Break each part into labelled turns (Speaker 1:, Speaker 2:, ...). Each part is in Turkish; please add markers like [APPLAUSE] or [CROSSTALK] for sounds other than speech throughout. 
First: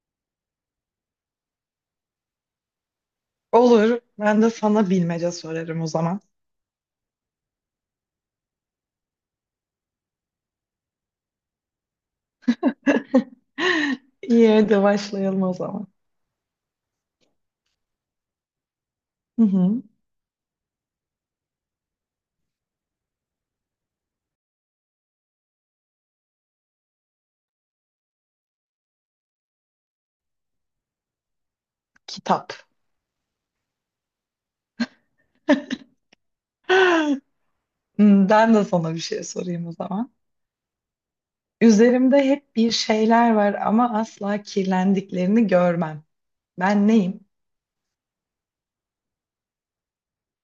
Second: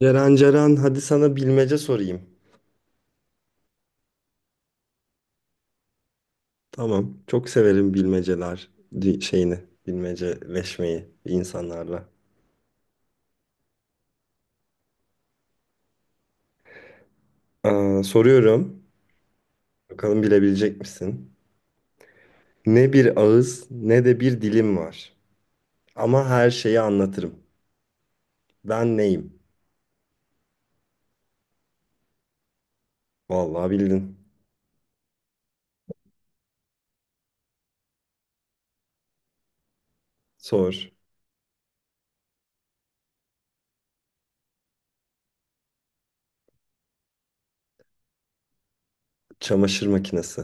Speaker 1: Ceren, hadi sana bilmece sorayım.
Speaker 2: Olur. Ben de sana bilmece sorarım o zaman.
Speaker 1: Tamam. Çok severim bilmeceler şeyini. Bilmeceleşmeyi insanlarla.
Speaker 2: [LAUGHS] İyi, hadi başlayalım o zaman.
Speaker 1: Soruyorum.
Speaker 2: Hı hı.
Speaker 1: Bakalım bilebilecek misin? Ne bir ağız ne de bir dilim var. Ama her şeyi anlatırım. Ben neyim?
Speaker 2: Kitap.
Speaker 1: Vallahi bildin.
Speaker 2: [GASPS] [LAUGHS] Hmm, ben de sana bir şey sorayım o zaman.
Speaker 1: Sor.
Speaker 2: Üzerimde hep bir şeyler var ama asla kirlendiklerini görmem. Ben neyim?
Speaker 1: Çamaşır makinesi.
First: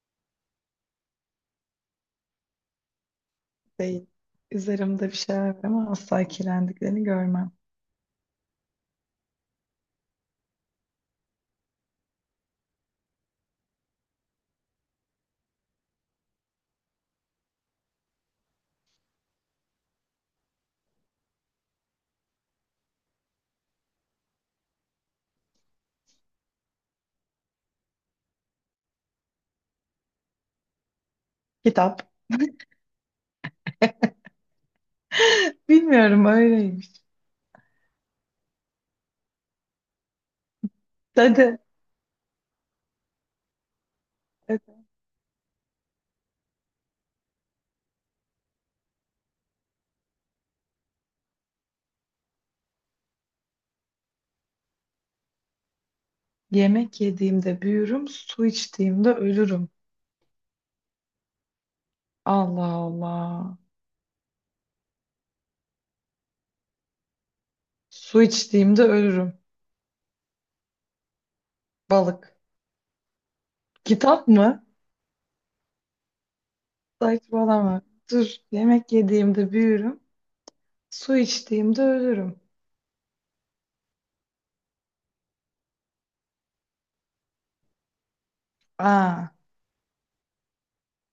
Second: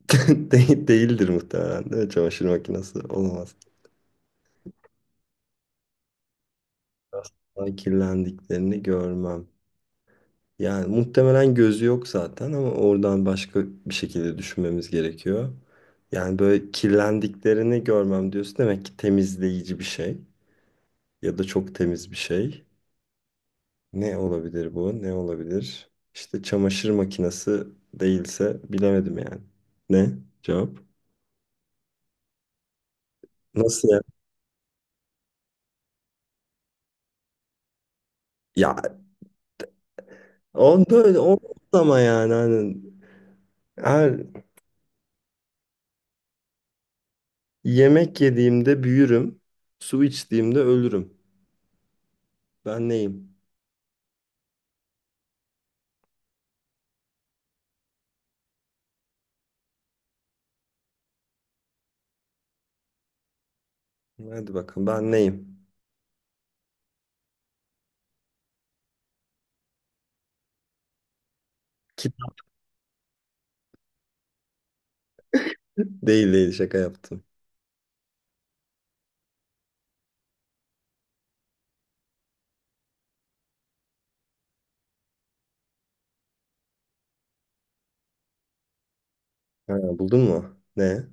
Speaker 1: [LAUGHS] Değildir muhtemelen, değil mi? Çamaşır makinesi. Olamaz.
Speaker 2: Değil. Üzerimde bir şeyler var ama asla kirlendiklerini görmem.
Speaker 1: Asla kirlendiklerini görmem. Yani muhtemelen gözü yok zaten ama oradan başka bir şekilde düşünmemiz gerekiyor. Yani böyle kirlendiklerini görmem diyorsun, demek ki temizleyici bir şey ya da çok temiz bir şey. Ne olabilir bu? Ne olabilir? İşte çamaşır makinesi değilse bilemedim yani. Ne? Cevap?
Speaker 2: Kitap.
Speaker 1: Nasıl ya?
Speaker 2: [LAUGHS] Bilmiyorum, öyleymiş.
Speaker 1: Ya on böyle on
Speaker 2: Hadi.
Speaker 1: ama yani hani her
Speaker 2: Hadi.
Speaker 1: yemek yediğimde büyürüm, su içtiğimde ölürüm. Ben neyim?
Speaker 2: Yemek yediğimde büyürüm, su içtiğimde ölürüm. Allah Allah.
Speaker 1: Hadi bakalım ben neyim?
Speaker 2: Su içtiğimde ölürüm.
Speaker 1: Kitap
Speaker 2: Balık. Kitap mı?
Speaker 1: değil değil, şaka yaptım.
Speaker 2: Saçmalama. Dur. Yemek yediğimde büyürüm. Su içtiğimde ölürüm. Aa,
Speaker 1: Ha, buldun mu? Ne?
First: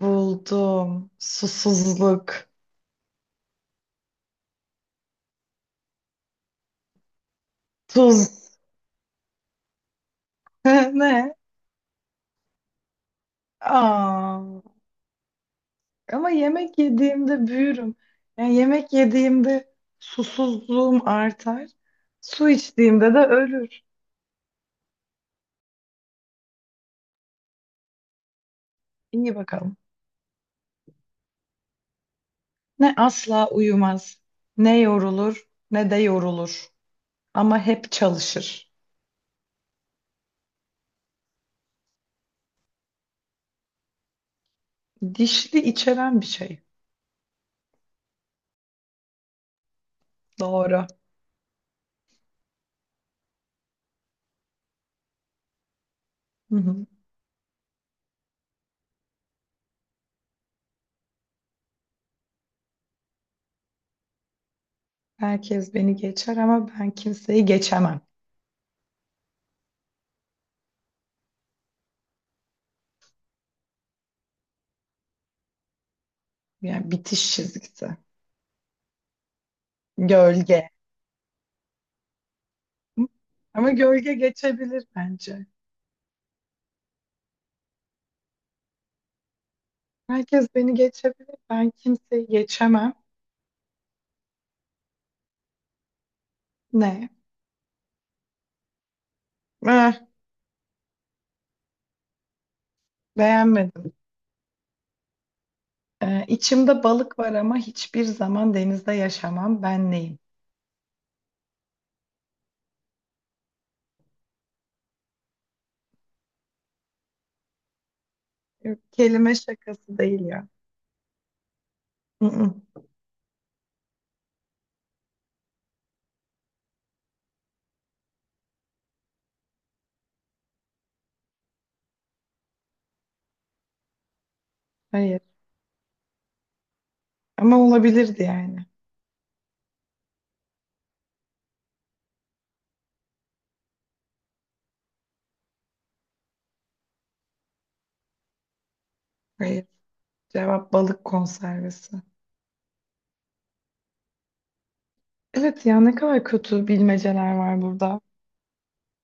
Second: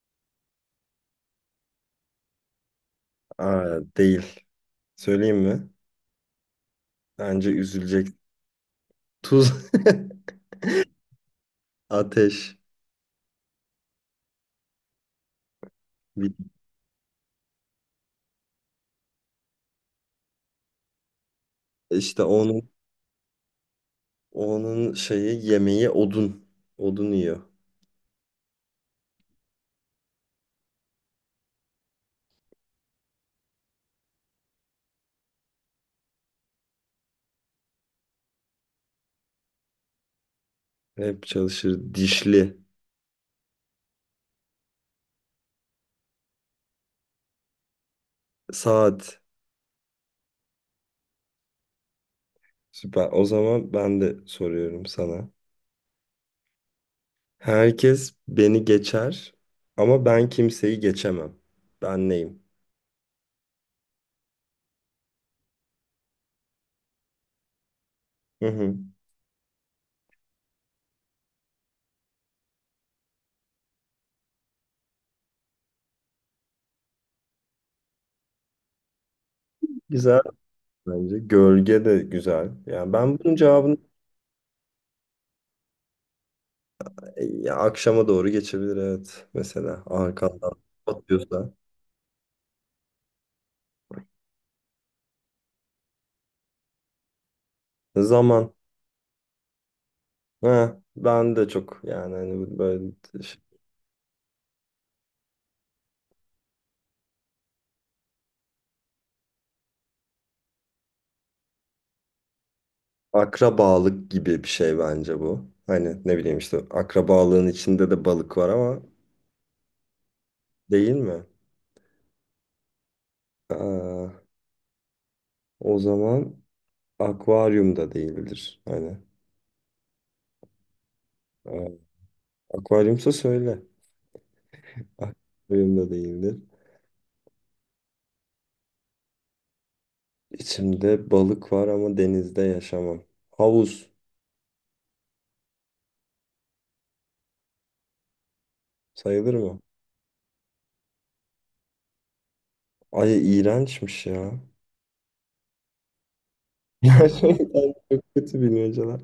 Speaker 2: buldum. Susuzluk.
Speaker 1: Aa, değil. Söyleyeyim mi? Bence üzülecek.
Speaker 2: Tuz.
Speaker 1: Tuz.
Speaker 2: [LAUGHS] Ne?
Speaker 1: [LAUGHS] Ateş.
Speaker 2: Aa, ama
Speaker 1: Bir-
Speaker 2: yemek yediğimde büyürüm. Yani yemek yediğimde susuzluğum artar.
Speaker 1: İşte
Speaker 2: Su
Speaker 1: onun
Speaker 2: içtiğimde de ölür.
Speaker 1: onun şeyi, yemeği odun. Odun yiyor.
Speaker 2: İyi, bakalım. Ne asla uyumaz, ne yorulur, ne de yorulur. Ama hep çalışır.
Speaker 1: Hep çalışır. Dişli.
Speaker 2: Dişli içeren bir şey.
Speaker 1: Saat.
Speaker 2: Doğru.
Speaker 1: Süper. O zaman ben de soruyorum sana.
Speaker 2: Hı hı.
Speaker 1: Herkes beni geçer ama ben kimseyi geçemem. Ben neyim?
Speaker 2: Herkes beni geçer ama ben kimseyi geçemem.
Speaker 1: Hı hı.
Speaker 2: Yani bitiş çizgisi.
Speaker 1: Güzel
Speaker 2: Gölge.
Speaker 1: bence. Gölge de güzel. Yani ben bunun
Speaker 2: Ama
Speaker 1: cevabını
Speaker 2: gölge geçebilir bence.
Speaker 1: ya akşama doğru geçebilir, evet, mesela
Speaker 2: Herkes
Speaker 1: arkandan
Speaker 2: beni geçebilir.
Speaker 1: batıyorsa.
Speaker 2: Ben kimseyi geçemem. Ne?
Speaker 1: Zaman.
Speaker 2: Eh,
Speaker 1: Ha, ben de çok yani hani bu böyle şey-
Speaker 2: beğenmedim. İçimde balık var ama hiçbir zaman denizde yaşamam. Ben neyim?
Speaker 1: akrabalık gibi bir şey bence bu. Hani ne bileyim işte, akrabalığın içinde de balık var
Speaker 2: Yok,
Speaker 1: ama,
Speaker 2: kelime şakası değil ya.
Speaker 1: değil mi?
Speaker 2: Mm-mm,
Speaker 1: Aa, o zaman akvaryum da değildir. Hani aa, akvaryumsa söyle.
Speaker 2: hayır.
Speaker 1: Akvaryum da değildir.
Speaker 2: Ama olabilirdi yani.
Speaker 1: İçimde balık var ama denizde yaşamam. Havuz sayılır mı?
Speaker 2: Hayır. Cevap balık konservesi.
Speaker 1: Ay, iğrençmiş ya.
Speaker 2: Evet ya, ne kadar kötü bilmeceler var
Speaker 1: Gerçekten [LAUGHS]
Speaker 2: burada.
Speaker 1: çok kötü bilmeceler.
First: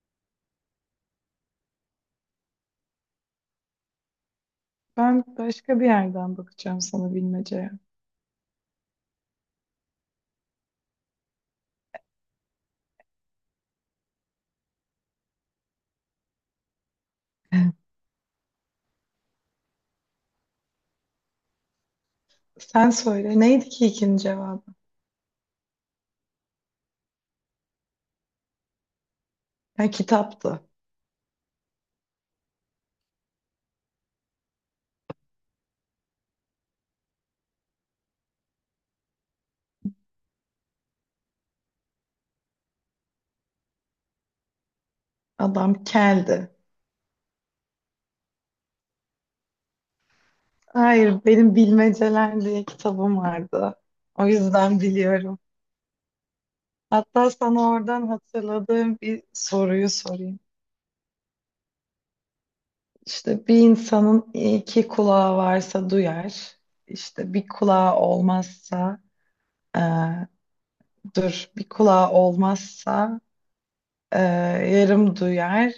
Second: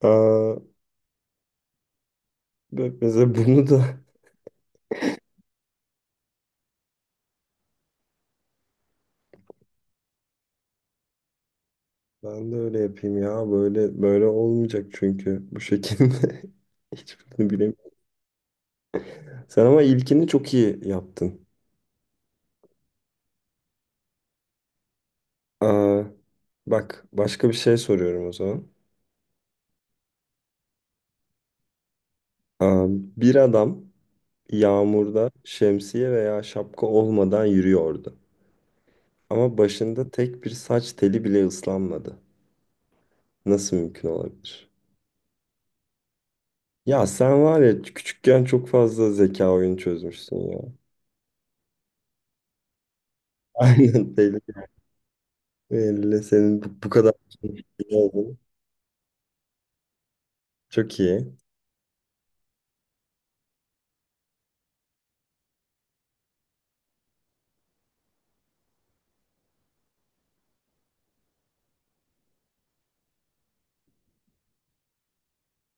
Speaker 1: Aa, mesela bunu da
Speaker 2: Ben başka bir yerden bakacağım sana bilmeceye.
Speaker 1: [LAUGHS] ben de öyle yapayım ya. Böyle böyle olmayacak çünkü bu şekilde [LAUGHS] hiçbirini
Speaker 2: [LAUGHS]
Speaker 1: bilemiyorum. Sen ama ilkini çok iyi yaptın.
Speaker 2: Sen söyle. Neydi ki ikinci cevabı?
Speaker 1: Aa, bak, başka bir şey soruyorum o zaman.
Speaker 2: Ha, kitaptı.
Speaker 1: Aa, bir adam yağmurda şemsiye veya şapka olmadan yürüyordu. Ama başında tek bir saç teli bile ıslanmadı. Nasıl mümkün olabilir?
Speaker 2: Adam keldi.
Speaker 1: Ya sen var ya, küçükken çok fazla zeka oyunu çözmüşsün ya.
Speaker 2: Hayır, benim bilmeceler diye kitabım
Speaker 1: [LAUGHS]
Speaker 2: vardı.
Speaker 1: Aynen,
Speaker 2: O
Speaker 1: tehlikeli.
Speaker 2: yüzden biliyorum.
Speaker 1: Belli senin bu, bu kadar
Speaker 2: Hatta sana
Speaker 1: iyi
Speaker 2: oradan
Speaker 1: olduğunu.
Speaker 2: hatırladığım bir soruyu sorayım.
Speaker 1: Çok iyi.
Speaker 2: İşte bir insanın iki kulağı varsa duyar. İşte bir kulağı olmazsa, eee, dur, bir kulağı olmazsa Ee, yarım duyar.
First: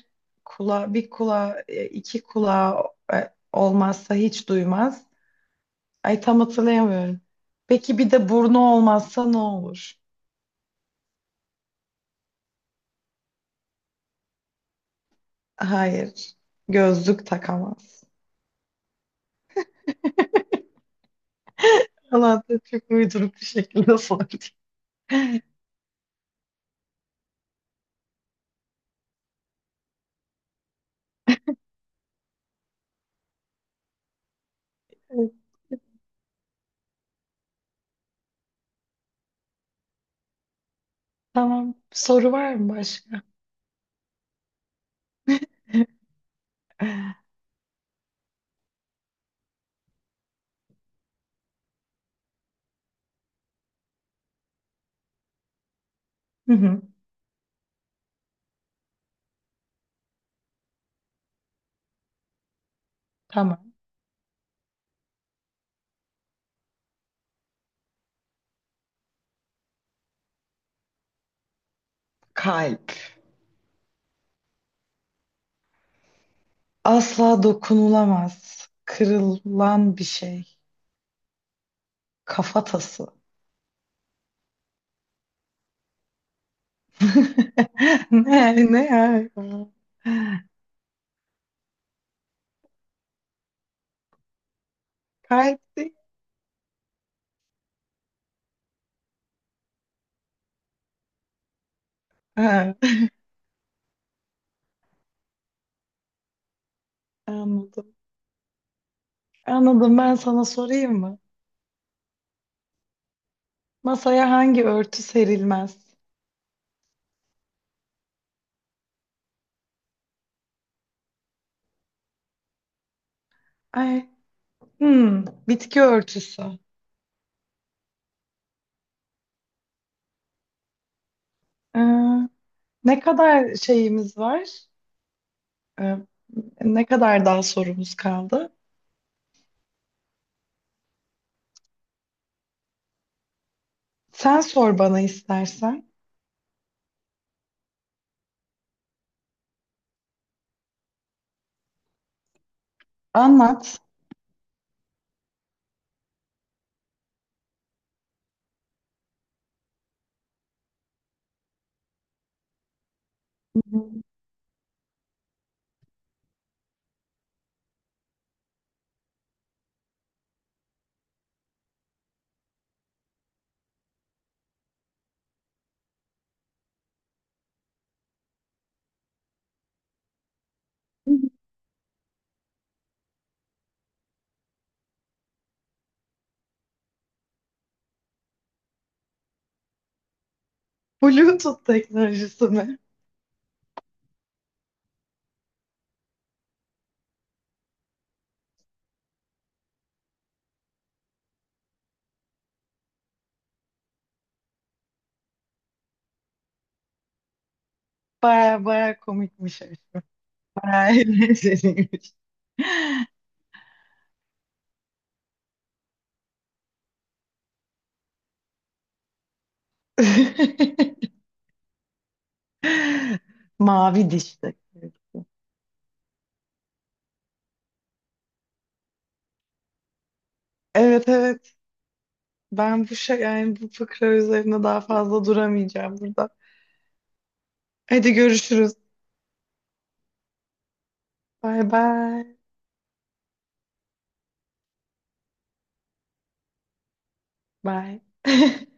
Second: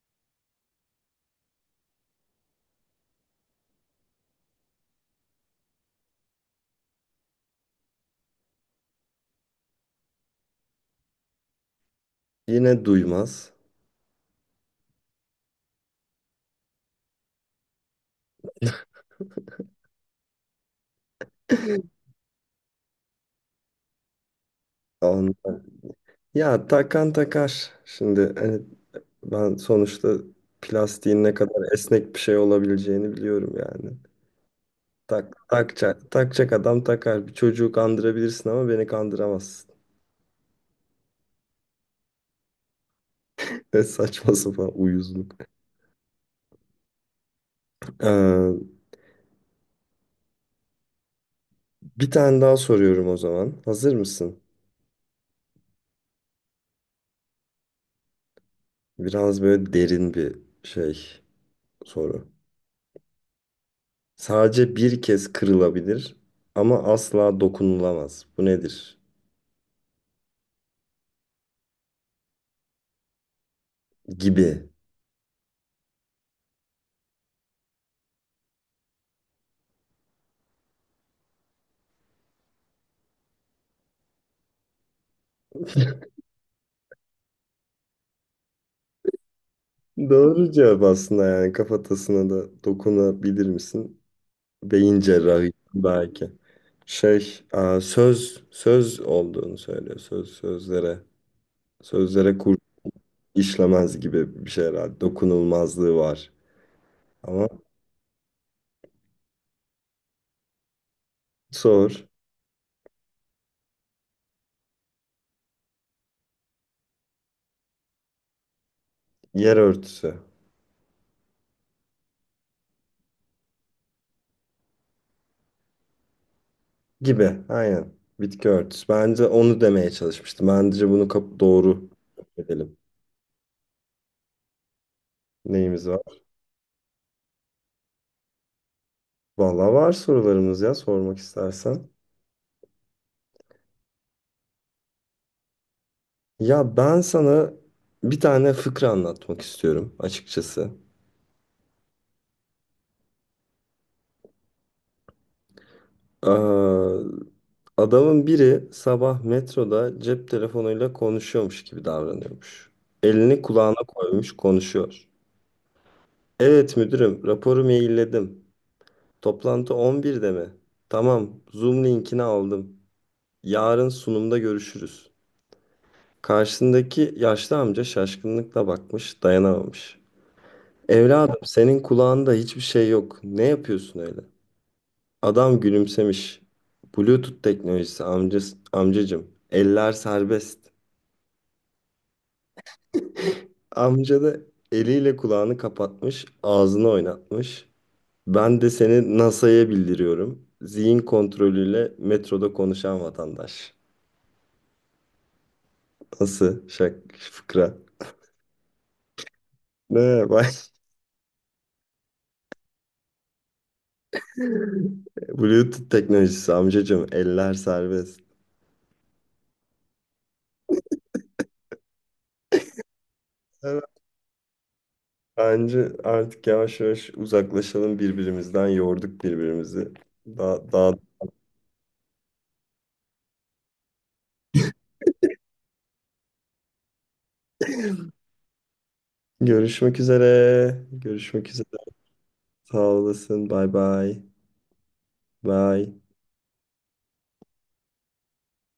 Speaker 2: Kula, bir kulağı, iki kulağı olmazsa hiç duymaz. Ay, tam hatırlayamıyorum. Peki bir de burnu olmazsa ne olur?
Speaker 1: Yine duymaz.
Speaker 2: Hayır. Gözlük takamaz.
Speaker 1: [LAUGHS]
Speaker 2: Allah da çok uyduruk bir şekilde sordu.
Speaker 1: Ondan- Ya takan takar. Şimdi hani ben sonuçta plastiğin ne kadar esnek bir şey olabileceğini biliyorum yani.
Speaker 2: [LAUGHS]
Speaker 1: Takacak, takacak adam takar. Bir çocuğu kandırabilirsin ama beni kandıramazsın.
Speaker 2: Tamam. Soru var mı başka?
Speaker 1: [LAUGHS] Ne saçma sapan uyuzluk.
Speaker 2: [LAUGHS]
Speaker 1: Ee, Bir tane daha soruyorum o zaman. Hazır mısın?
Speaker 2: Hı hı.
Speaker 1: Biraz böyle derin bir şey soru.
Speaker 2: Tamam.
Speaker 1: Sadece bir kez kırılabilir ama asla dokunulamaz. Bu nedir?
Speaker 2: Kalp.
Speaker 1: Gibi.
Speaker 2: Asla dokunulamaz. Kırılan bir şey. Kafatası. [LAUGHS] Ne ne ya?
Speaker 1: Doğru cevap aslında, yani kafatasına da dokunabilir misin? Beyin cerrahı
Speaker 2: Kalpti.
Speaker 1: belki. Söz olduğunu söylüyor. Söz sözlere
Speaker 2: Ha,
Speaker 1: işlemez gibi bir şey herhalde. Dokunulmazlığı var. Ama
Speaker 2: anladım. Anladım. Ben sana sorayım mı?
Speaker 1: sor.
Speaker 2: Masaya hangi örtü serilmez?
Speaker 1: Yer örtüsü
Speaker 2: Ay, hmm, bitki örtüsü.
Speaker 1: gibi. Aynen. Bitki örtüsü. Bence onu demeye çalışmıştım. Bence bunu doğru
Speaker 2: Ee,
Speaker 1: edelim.
Speaker 2: Ne kadar şeyimiz var?
Speaker 1: Neyimiz
Speaker 2: Ee,
Speaker 1: var?
Speaker 2: Ne kadar daha sorumuz kaldı?
Speaker 1: Vallahi var sorularımız ya, sormak istersen.
Speaker 2: Sen sor bana istersen.
Speaker 1: Ya ben sana bir tane fıkra anlatmak istiyorum açıkçası.
Speaker 2: Anlat.
Speaker 1: Ee, Adamın biri sabah metroda cep telefonuyla konuşuyormuş gibi davranıyormuş. Elini kulağına
Speaker 2: [LAUGHS]
Speaker 1: koymuş konuşuyor. Evet müdürüm, raporu mailledim. Toplantı 11'de mi? Tamam, Zoom linkini aldım. Yarın sunumda görüşürüz. Karşısındaki yaşlı amca şaşkınlıkla bakmış, dayanamamış. Evladım, senin kulağında hiçbir şey yok. Ne yapıyorsun öyle? Adam gülümsemiş. Bluetooth teknolojisi amcası, amcacım. Eller serbest.
Speaker 2: Bluetooth teknolojisi mi?
Speaker 1: Amca da eliyle kulağını kapatmış, ağzını oynatmış. Ben de seni NASA'ya bildiriyorum. Zihin kontrolüyle metroda konuşan vatandaş. Nasıl? Şak, fıkra.
Speaker 2: Baya baya komikmiş.
Speaker 1: Ne bak. [LAUGHS]
Speaker 2: Baya eğlenceliymiş. [LAUGHS]
Speaker 1: Bluetooth teknolojisi amcacım. Eller serbest.
Speaker 2: [LAUGHS] Mavi dişli.
Speaker 1: Bence artık yavaş yavaş uzaklaşalım birbirimizden. Yorduk birbirimizi. Daha, daha...
Speaker 2: Evet evet. Ben bu şey yani bu fıkra üzerine daha fazla duramayacağım burada. Hadi görüşürüz.
Speaker 1: Görüşmek üzere. Görüşmek
Speaker 2: Bay
Speaker 1: üzere.
Speaker 2: bay.
Speaker 1: Sağ olasın. Bay bay. Bay.
Speaker 2: Bay. [LAUGHS]